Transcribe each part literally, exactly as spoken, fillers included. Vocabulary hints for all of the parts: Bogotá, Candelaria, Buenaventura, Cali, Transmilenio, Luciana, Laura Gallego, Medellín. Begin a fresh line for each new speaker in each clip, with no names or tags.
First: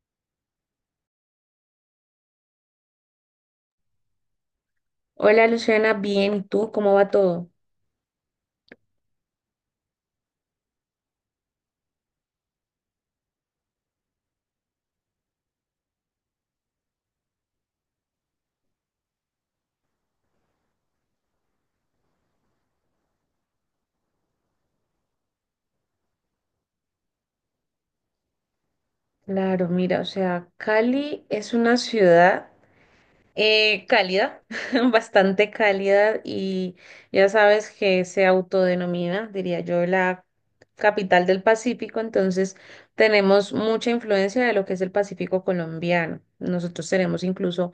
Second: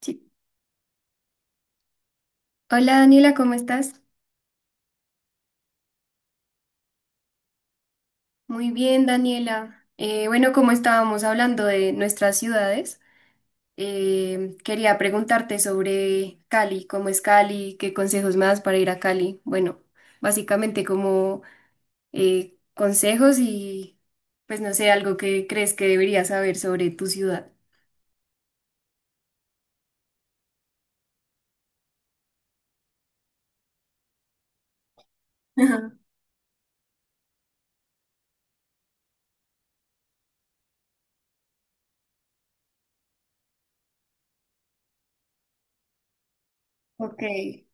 Sí. Hola Daniela, ¿cómo estás?
Hola Luciana, bien, ¿y tú cómo va todo?
Muy bien, Daniela. Eh, bueno, como estábamos hablando de nuestras ciudades, eh, quería preguntarte sobre Cali, cómo es Cali, qué consejos me das para ir a Cali. Bueno, básicamente como eh, consejos y pues no sé, algo que crees que deberías saber sobre tu ciudad.
Claro, mira, o sea, Cali es una ciudad eh, cálida, bastante
Ajá,
cálida y ya sabes que se autodenomina, diría yo, la capital del Pacífico. Entonces tenemos mucha influencia de lo que es el Pacífico colombiano. Nosotros
ok,
tenemos incluso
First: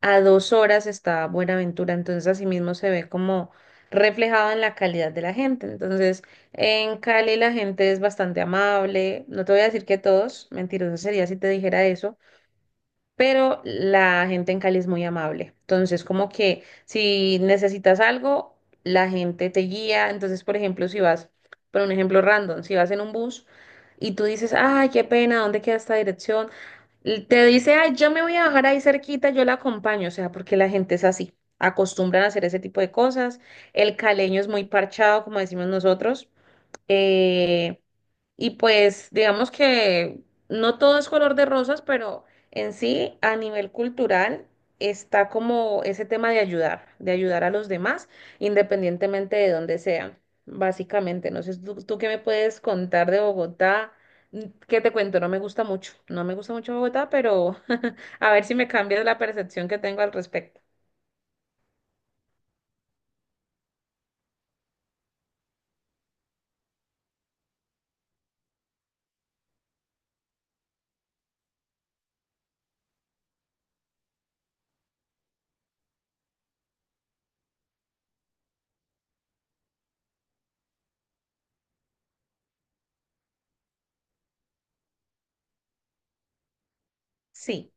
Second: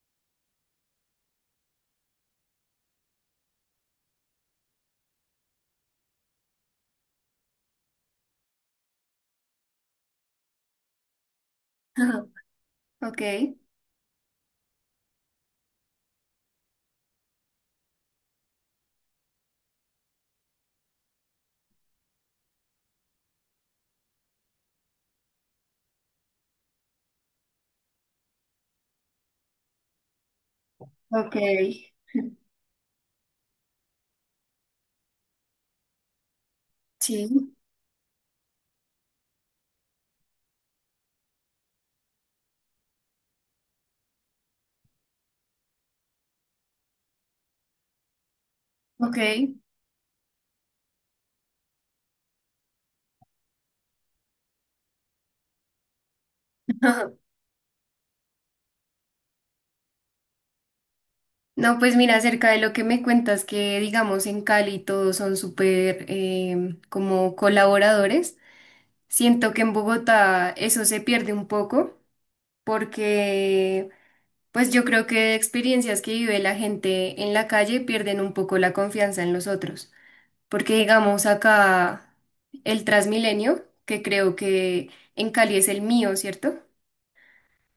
a dos horas está Buenaventura, entonces asimismo se ve como reflejado en la calidad de la gente. Entonces, en Cali la gente es bastante amable, no te voy a decir que todos, mentiroso sería si te dijera eso,
ajá, ok,
pero la gente en Cali es muy amable. Entonces, como que si necesitas algo, la gente te guía. Entonces, por ejemplo, si vas, por un ejemplo random, si vas en un bus y tú dices, ay, qué pena, ¿dónde queda esta dirección? Te dice, ay, yo me voy a bajar ahí cerquita, yo la acompaño, o sea, porque la gente es así,
ok,
acostumbran a hacer ese tipo de cosas. El caleño es muy parchado, como decimos nosotros.
sí,
Eh, y pues digamos que no todo es color de rosas, pero en sí, a nivel cultural, está como ese tema de ayudar, de ayudar a los demás,
ok.
independientemente de dónde sean, básicamente. No sé, ¿tú, tú qué me puedes contar de Bogotá? Mm, ¿qué te cuento? No me gusta mucho, no me gusta mucho Bogotá, pero a ver si me cambias la percepción que tengo al respecto.
No, pues mira, acerca de lo que me cuentas, que digamos en Cali todos son súper em, como colaboradores, siento que en Bogotá eso se pierde un poco porque pues yo creo que experiencias que vive la gente en la calle pierden un poco la confianza en los otros, porque digamos acá el Transmilenio, que creo que en Cali es el mío, ¿cierto?
Sí,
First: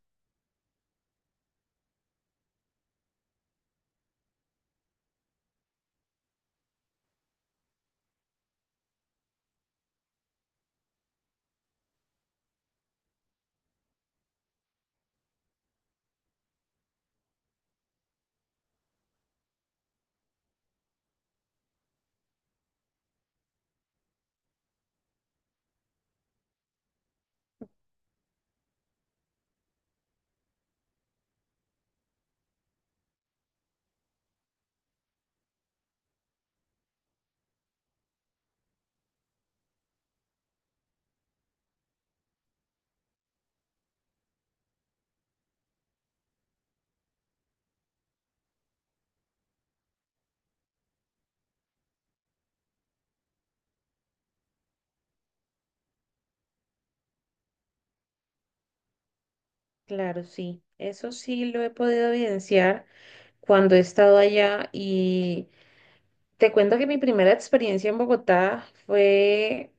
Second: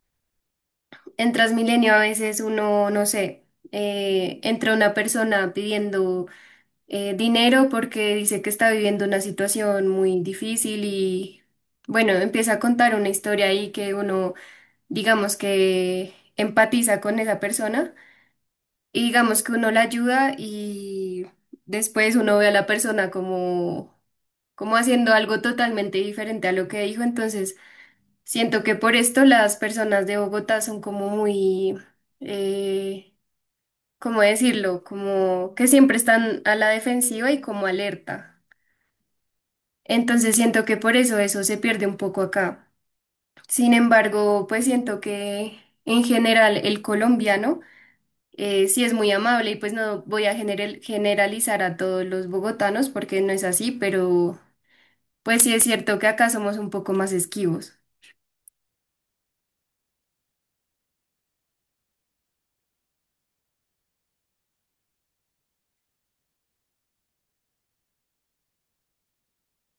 En Transmilenio a veces uno, no sé, eh, entra una persona pidiendo eh, dinero porque dice que está viviendo una situación muy difícil y bueno, empieza a contar una historia ahí que uno, digamos que empatiza con esa persona y digamos que uno la ayuda y después uno ve a la persona como, como haciendo algo totalmente diferente a lo que dijo, entonces siento que por esto las personas de Bogotá son como muy... eh, ¿cómo decirlo? Como que siempre están a la defensiva y como alerta. Entonces siento que por eso eso se pierde un poco acá. Sin embargo, pues siento que en general el colombiano eh, sí es muy amable y pues no voy a general- generalizar a todos los bogotanos porque no es así, pero pues sí es cierto que acá somos un poco más esquivos.
claro, sí. Eso sí lo he podido evidenciar cuando he estado allá y... Te cuento que mi primera experiencia en Bogotá fue,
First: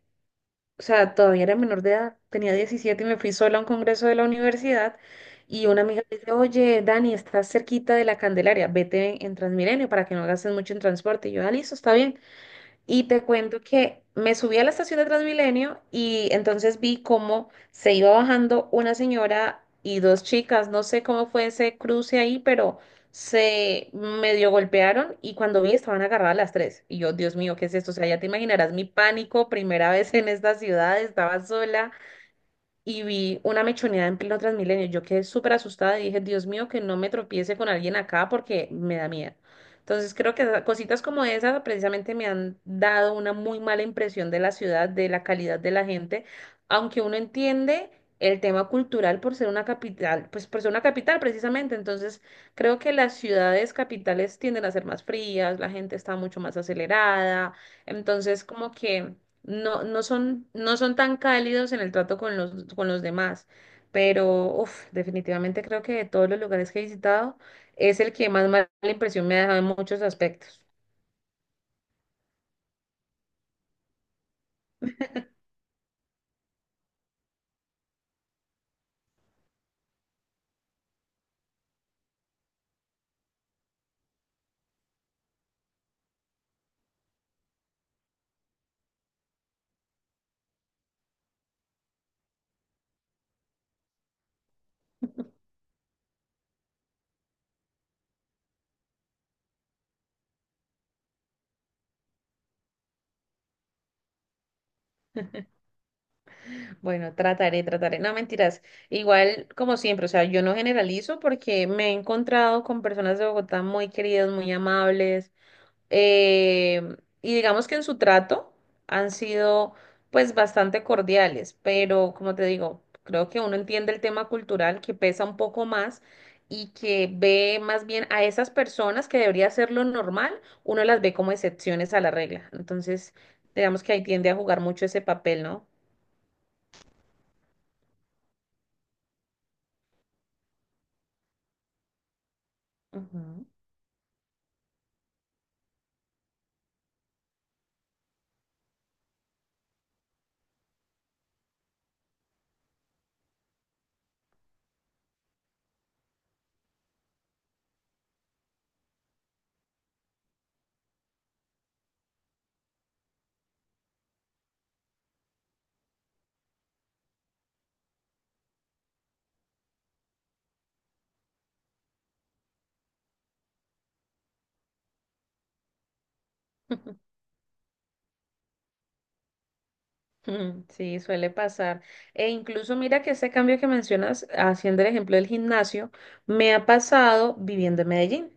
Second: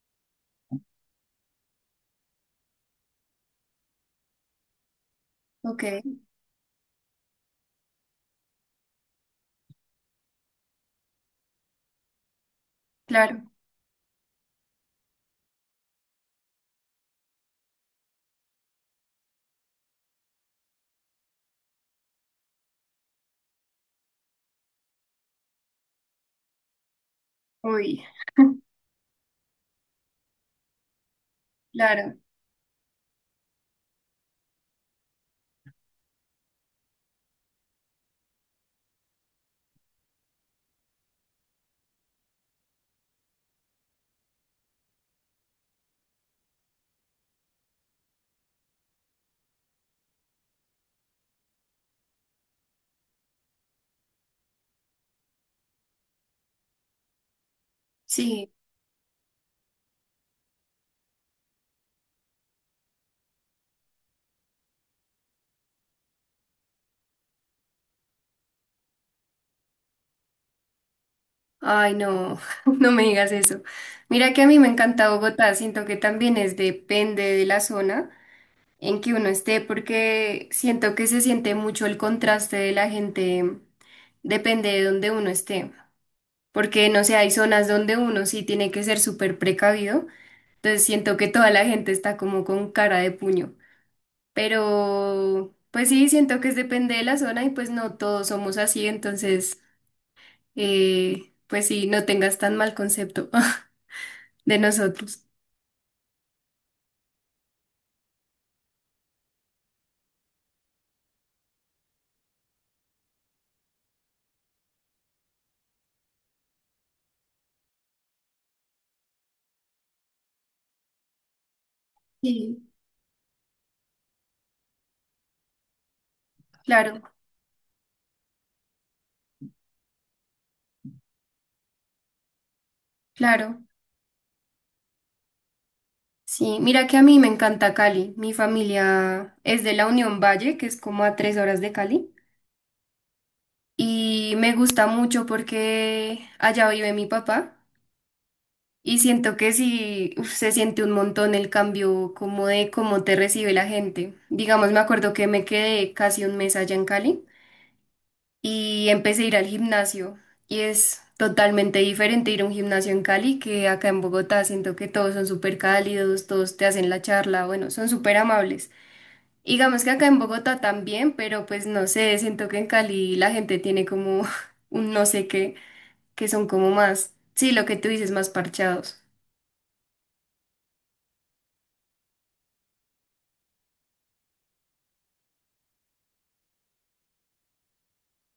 o sea, todavía era menor de edad, tenía diecisiete y me fui sola a un congreso de la universidad y una
Ok,
amiga me dice, oye, Dani, estás cerquita de la Candelaria, vete en Transmilenio para que no gastes mucho en transporte. Y yo, ah, listo, está bien. Y te
claro.
cuento que me subí a la estación de Transmilenio y entonces vi cómo se iba bajando una señora y dos chicas. No sé cómo fue ese cruce ahí, pero se medio golpearon y cuando vi estaban agarradas las tres. Y yo, Dios mío, ¿qué es esto? O
Uy,
sea, ya te imaginarás mi pánico, primera vez en esta ciudad, estaba sola
claro,
y vi una mechonera en pleno Transmilenio. Yo quedé súper asustada y dije, Dios mío, que no me tropiece con alguien acá porque me da miedo. Entonces creo que esa- cositas como esas precisamente me han dado una muy mala impresión de la ciudad, de la calidad de la gente, aunque uno entiende el tema cultural por ser una capital, pues por ser una capital precisamente. Entonces creo que las ciudades capitales tienden a ser más frías, la gente está mucho más acelerada. Entonces
sí.
como que no, no son, no son tan cálidos en el trato con los, con los demás, pero uf, definitivamente creo que de todos los lugares que he visitado es el que más mala impresión me ha dejado en muchos aspectos.
Ay, no, no me digas eso. Mira que a mí me encanta Bogotá, siento que también es depende de la zona en que uno esté, porque siento que se siente mucho el contraste de la gente, depende de donde uno esté, porque no sé, hay zonas donde uno sí tiene que ser súper precavido, entonces siento que toda la gente está como con cara de puño, pero pues sí, siento que es depende de la zona y pues no todos somos así, entonces eh, pues sí, no tengas tan mal concepto de nosotros.
Bueno, trataré, trataré. No, mentiras. Igual, como siempre, o sea, yo no generalizo porque me he encontrado con personas de Bogotá muy queridas, muy amables. Eh, y digamos que en su trato han sido pues bastante cordiales, pero como te
Sí.
digo, creo que uno entiende el tema cultural que pesa un poco más y
Claro,
que ve más bien a esas personas que debería ser lo normal, uno las ve como excepciones a la regla. Entonces,
claro.
digamos que ahí tiende a jugar mucho ese papel, ¿no?
Sí, mira que a mí me encanta Cali. Mi familia es de la Unión Valle, que es como a tres horas de Cali.
Ujú.
Y me gusta mucho porque allá vive mi papá. Y siento que sí, uf, se siente un montón el cambio como de cómo te recibe la gente. Digamos, me acuerdo que me quedé casi un mes allá en Cali y empecé a ir al gimnasio. Y es totalmente diferente ir a un gimnasio en Cali que acá en Bogotá. Siento que todos son súper cálidos, todos te hacen la charla, bueno, son súper amables. Y digamos que acá en Bogotá también, pero pues no sé, siento que en Cali la gente tiene como un no sé qué, que son como más, sí, lo que tú dices, más parchados.
Mm, sí, suele pasar. E incluso mira que ese cambio que mencionas, haciendo el ejemplo del gimnasio, me ha pasado viviendo en Medellín.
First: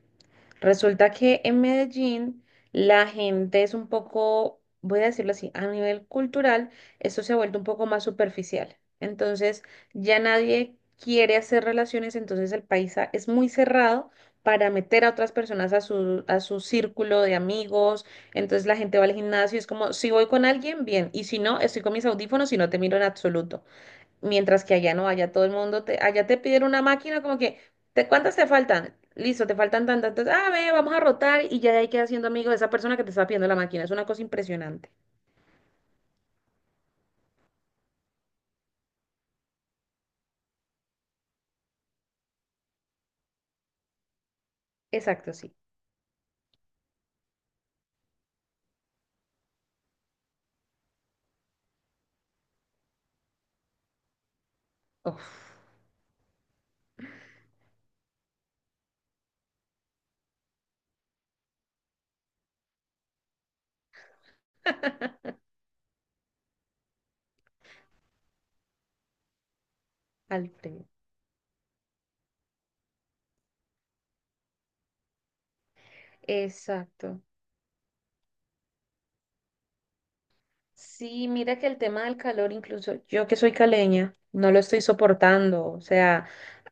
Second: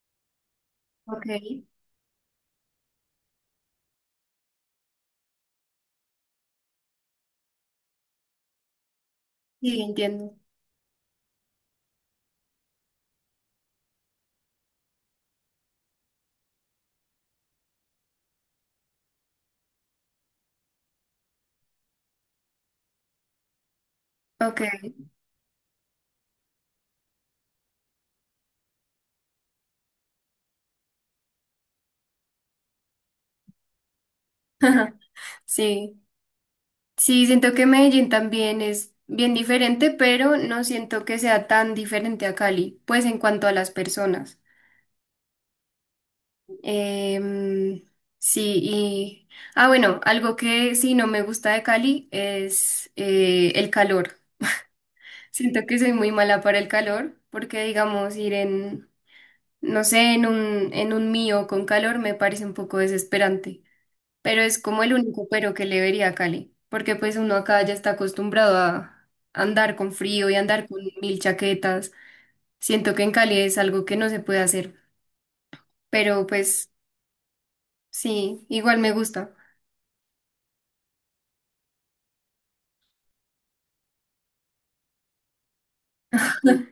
Resulta
Ok,
que en Medellín la gente es un poco, voy a decirlo así, a nivel cultural, esto se ha vuelto un poco más superficial. Entonces,
sí,
ya
entiendo.
nadie quiere hacer relaciones, entonces el paisa es muy cerrado para meter a otras personas a su, a su círculo de amigos. Entonces la gente va al gimnasio, es como, si voy con alguien, bien, y si no, estoy con mis audífonos y no te miro en absoluto.
Ok,
Mientras que allá no, allá todo el mundo te, allá te piden una máquina como que, ¿te, cuántas te faltan? Listo, te faltan tantas. Entonces, ah, ve, vamos a rotar y ya de ahí quedas siendo amigo de esa persona que te está pidiendo la máquina. Es una cosa impresionante.
sí. Sí, siento que Medellín también es bien diferente, pero no siento que sea tan diferente a Cali, pues en cuanto a las personas.
Exacto, sí.
Em, sí, y... Ah, bueno, algo que sí no me gusta de Cali es eh, el calor.
Uf,
Siento que soy muy mala para el calor, porque digamos ir en, no sé, en un, en un mío con calor me parece un poco desesperante, pero es como el único pero que le vería a Cali, porque pues uno acá ya está acostumbrado a andar con frío y andar con
Alfredo.
mil chaquetas. Siento que en Cali es algo que no se puede hacer, pero pues
Exacto.
sí, igual me gusta.
Sí, mira que el tema del calor, incluso yo que soy caleña, no lo estoy soportando. O sea,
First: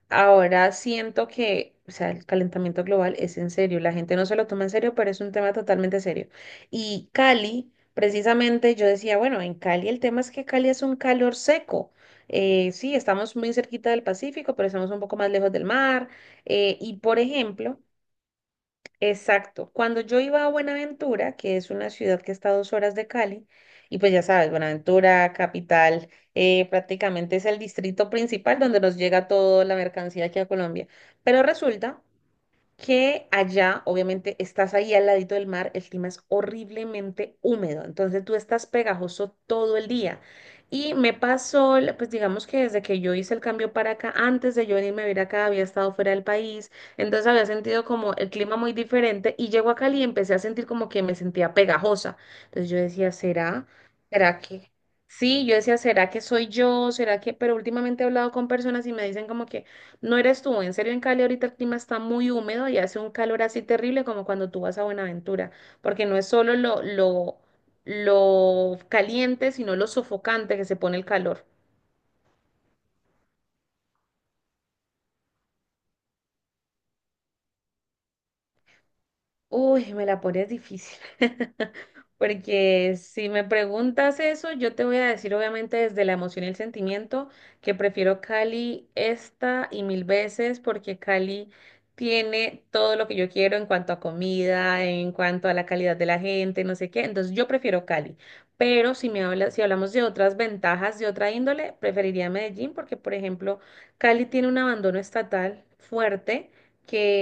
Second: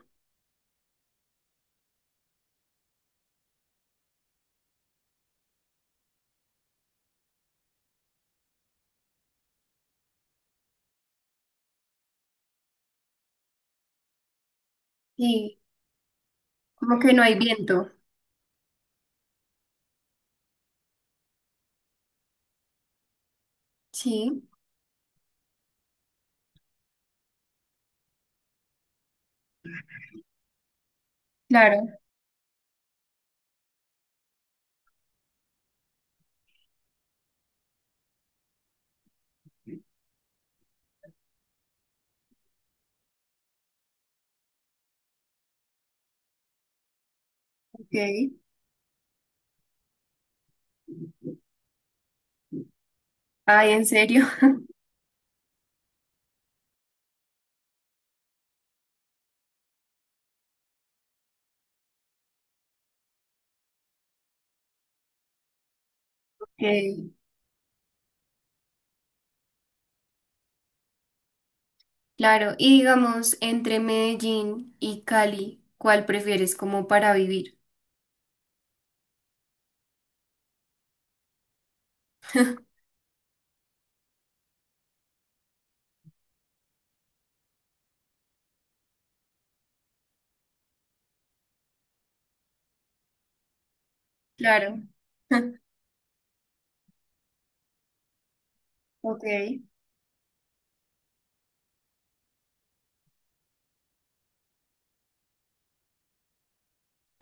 ahora siento que, o sea, el calentamiento global es en serio, la gente no se lo toma en serio, pero es un tema totalmente serio. Y Cali, precisamente yo decía, bueno, en Cali el tema es que Cali es un calor seco. Eh, sí, estamos muy cerquita del Pacífico, pero estamos un poco más lejos
Sí,
del mar. Eh, y
como que
por
no hay
ejemplo,
viento.
exacto. Cuando yo iba a Buenaventura, que es una ciudad que está a dos horas de Cali, y pues ya
Sí,
sabes, Buenaventura, capital, eh, prácticamente es el distrito principal donde nos llega toda la mercancía aquí a Colombia. Pero
claro,
resulta que allá, obviamente, estás ahí al ladito del mar, el clima es horriblemente húmedo, entonces tú estás pegajoso todo el día. Y me pasó, la- pues digamos que desde que yo hice el cambio para acá, antes de yo venirme a vivir acá, había estado fuera del país, entonces había sentido
ok.
como el clima muy diferente y llego a Cali y empecé a sentir como que me sentía pegajosa. Entonces yo decía, ¿será?
Ay, ¿en serio?
¿Será que? Sí, yo decía, ¿será que soy yo? ¿Será que? Pero últimamente he hablado con personas y me dicen como que... No eres tú, en serio en Cali ahorita el clima está muy húmedo y hace un calor así terrible como cuando tú vas a Buenaventura, porque no es solo lo,
Ok.
lo, lo caliente, sino lo sofocante que se pone el calor.
Claro, y digamos, entre Medellín y Cali, ¿cuál prefieres como para vivir?
Uy, me la pones difícil. Porque si me preguntas eso, yo te voy a decir obviamente desde la emoción y el sentimiento que prefiero Cali esta y mil veces porque Cali tiene todo lo que yo quiero en cuanto a
Claro.
comida, en cuanto a la calidad de la gente, no sé qué. Entonces yo prefiero Cali. Pero si
Ok,
me hablas, si hablamos de otras ventajas de otra índole, preferiría Medellín porque, por ejemplo, Cali tiene un abandono estatal fuerte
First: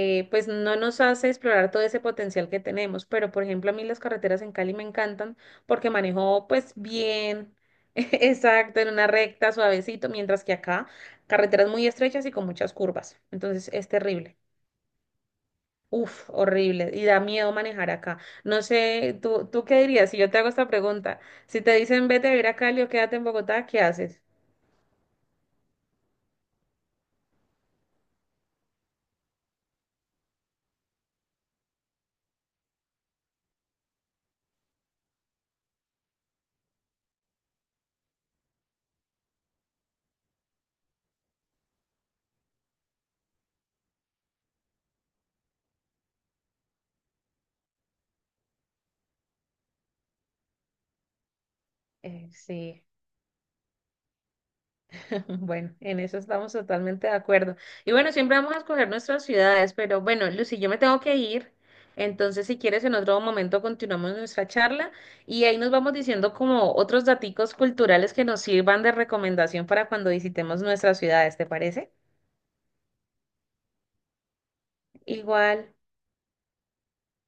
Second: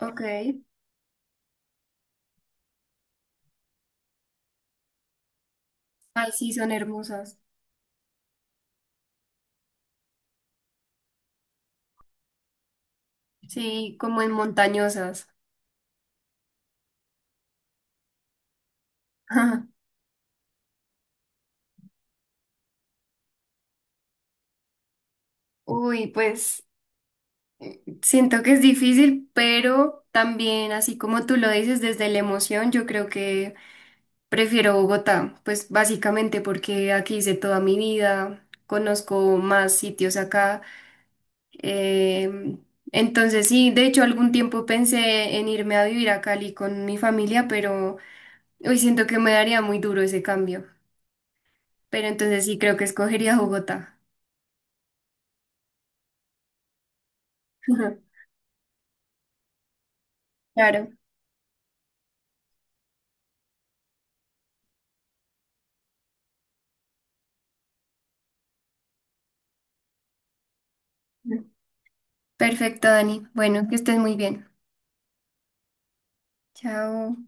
ok.
pues no nos hace explorar todo ese potencial que tenemos. Pero, por ejemplo, a mí las carreteras en Cali me encantan porque
Ay,
manejo
sí, son
pues
hermosas.
bien, exacto, en una recta, suavecito, mientras que acá carreteras muy estrechas y con muchas curvas. Entonces es
Sí, como en
terrible.
montañosas.
Uf, horrible. Y da miedo manejar acá. No sé, ¿tú, tú qué dirías si yo te hago esta pregunta? Si te dicen vete a vivir a Cali o quédate en Bogotá, ¿qué haces?
Uy, pues siento que es difícil, pero también, así como tú lo dices, desde la emoción, yo creo que prefiero Bogotá, pues básicamente porque aquí hice toda mi vida, conozco más sitios acá. Em, entonces sí, de hecho algún tiempo pensé en irme a vivir a Cali con mi familia, pero hoy siento que me daría muy duro ese cambio. Pero
Eh,
entonces sí creo que
sí.
escogería Bogotá.
Bueno, en eso estamos totalmente de acuerdo. Y bueno, siempre vamos a escoger nuestras ciudades, pero bueno, Lucy, yo me
Claro.
tengo que ir. Entonces, si quieres, en otro momento continuamos nuestra charla y ahí nos vamos diciendo como otros daticos culturales que nos sirvan de recomendación para cuando visitemos nuestras ciudades, ¿te parece?
Perfecto, Dani. Bueno, que estés muy bien.
Igual.
Chao.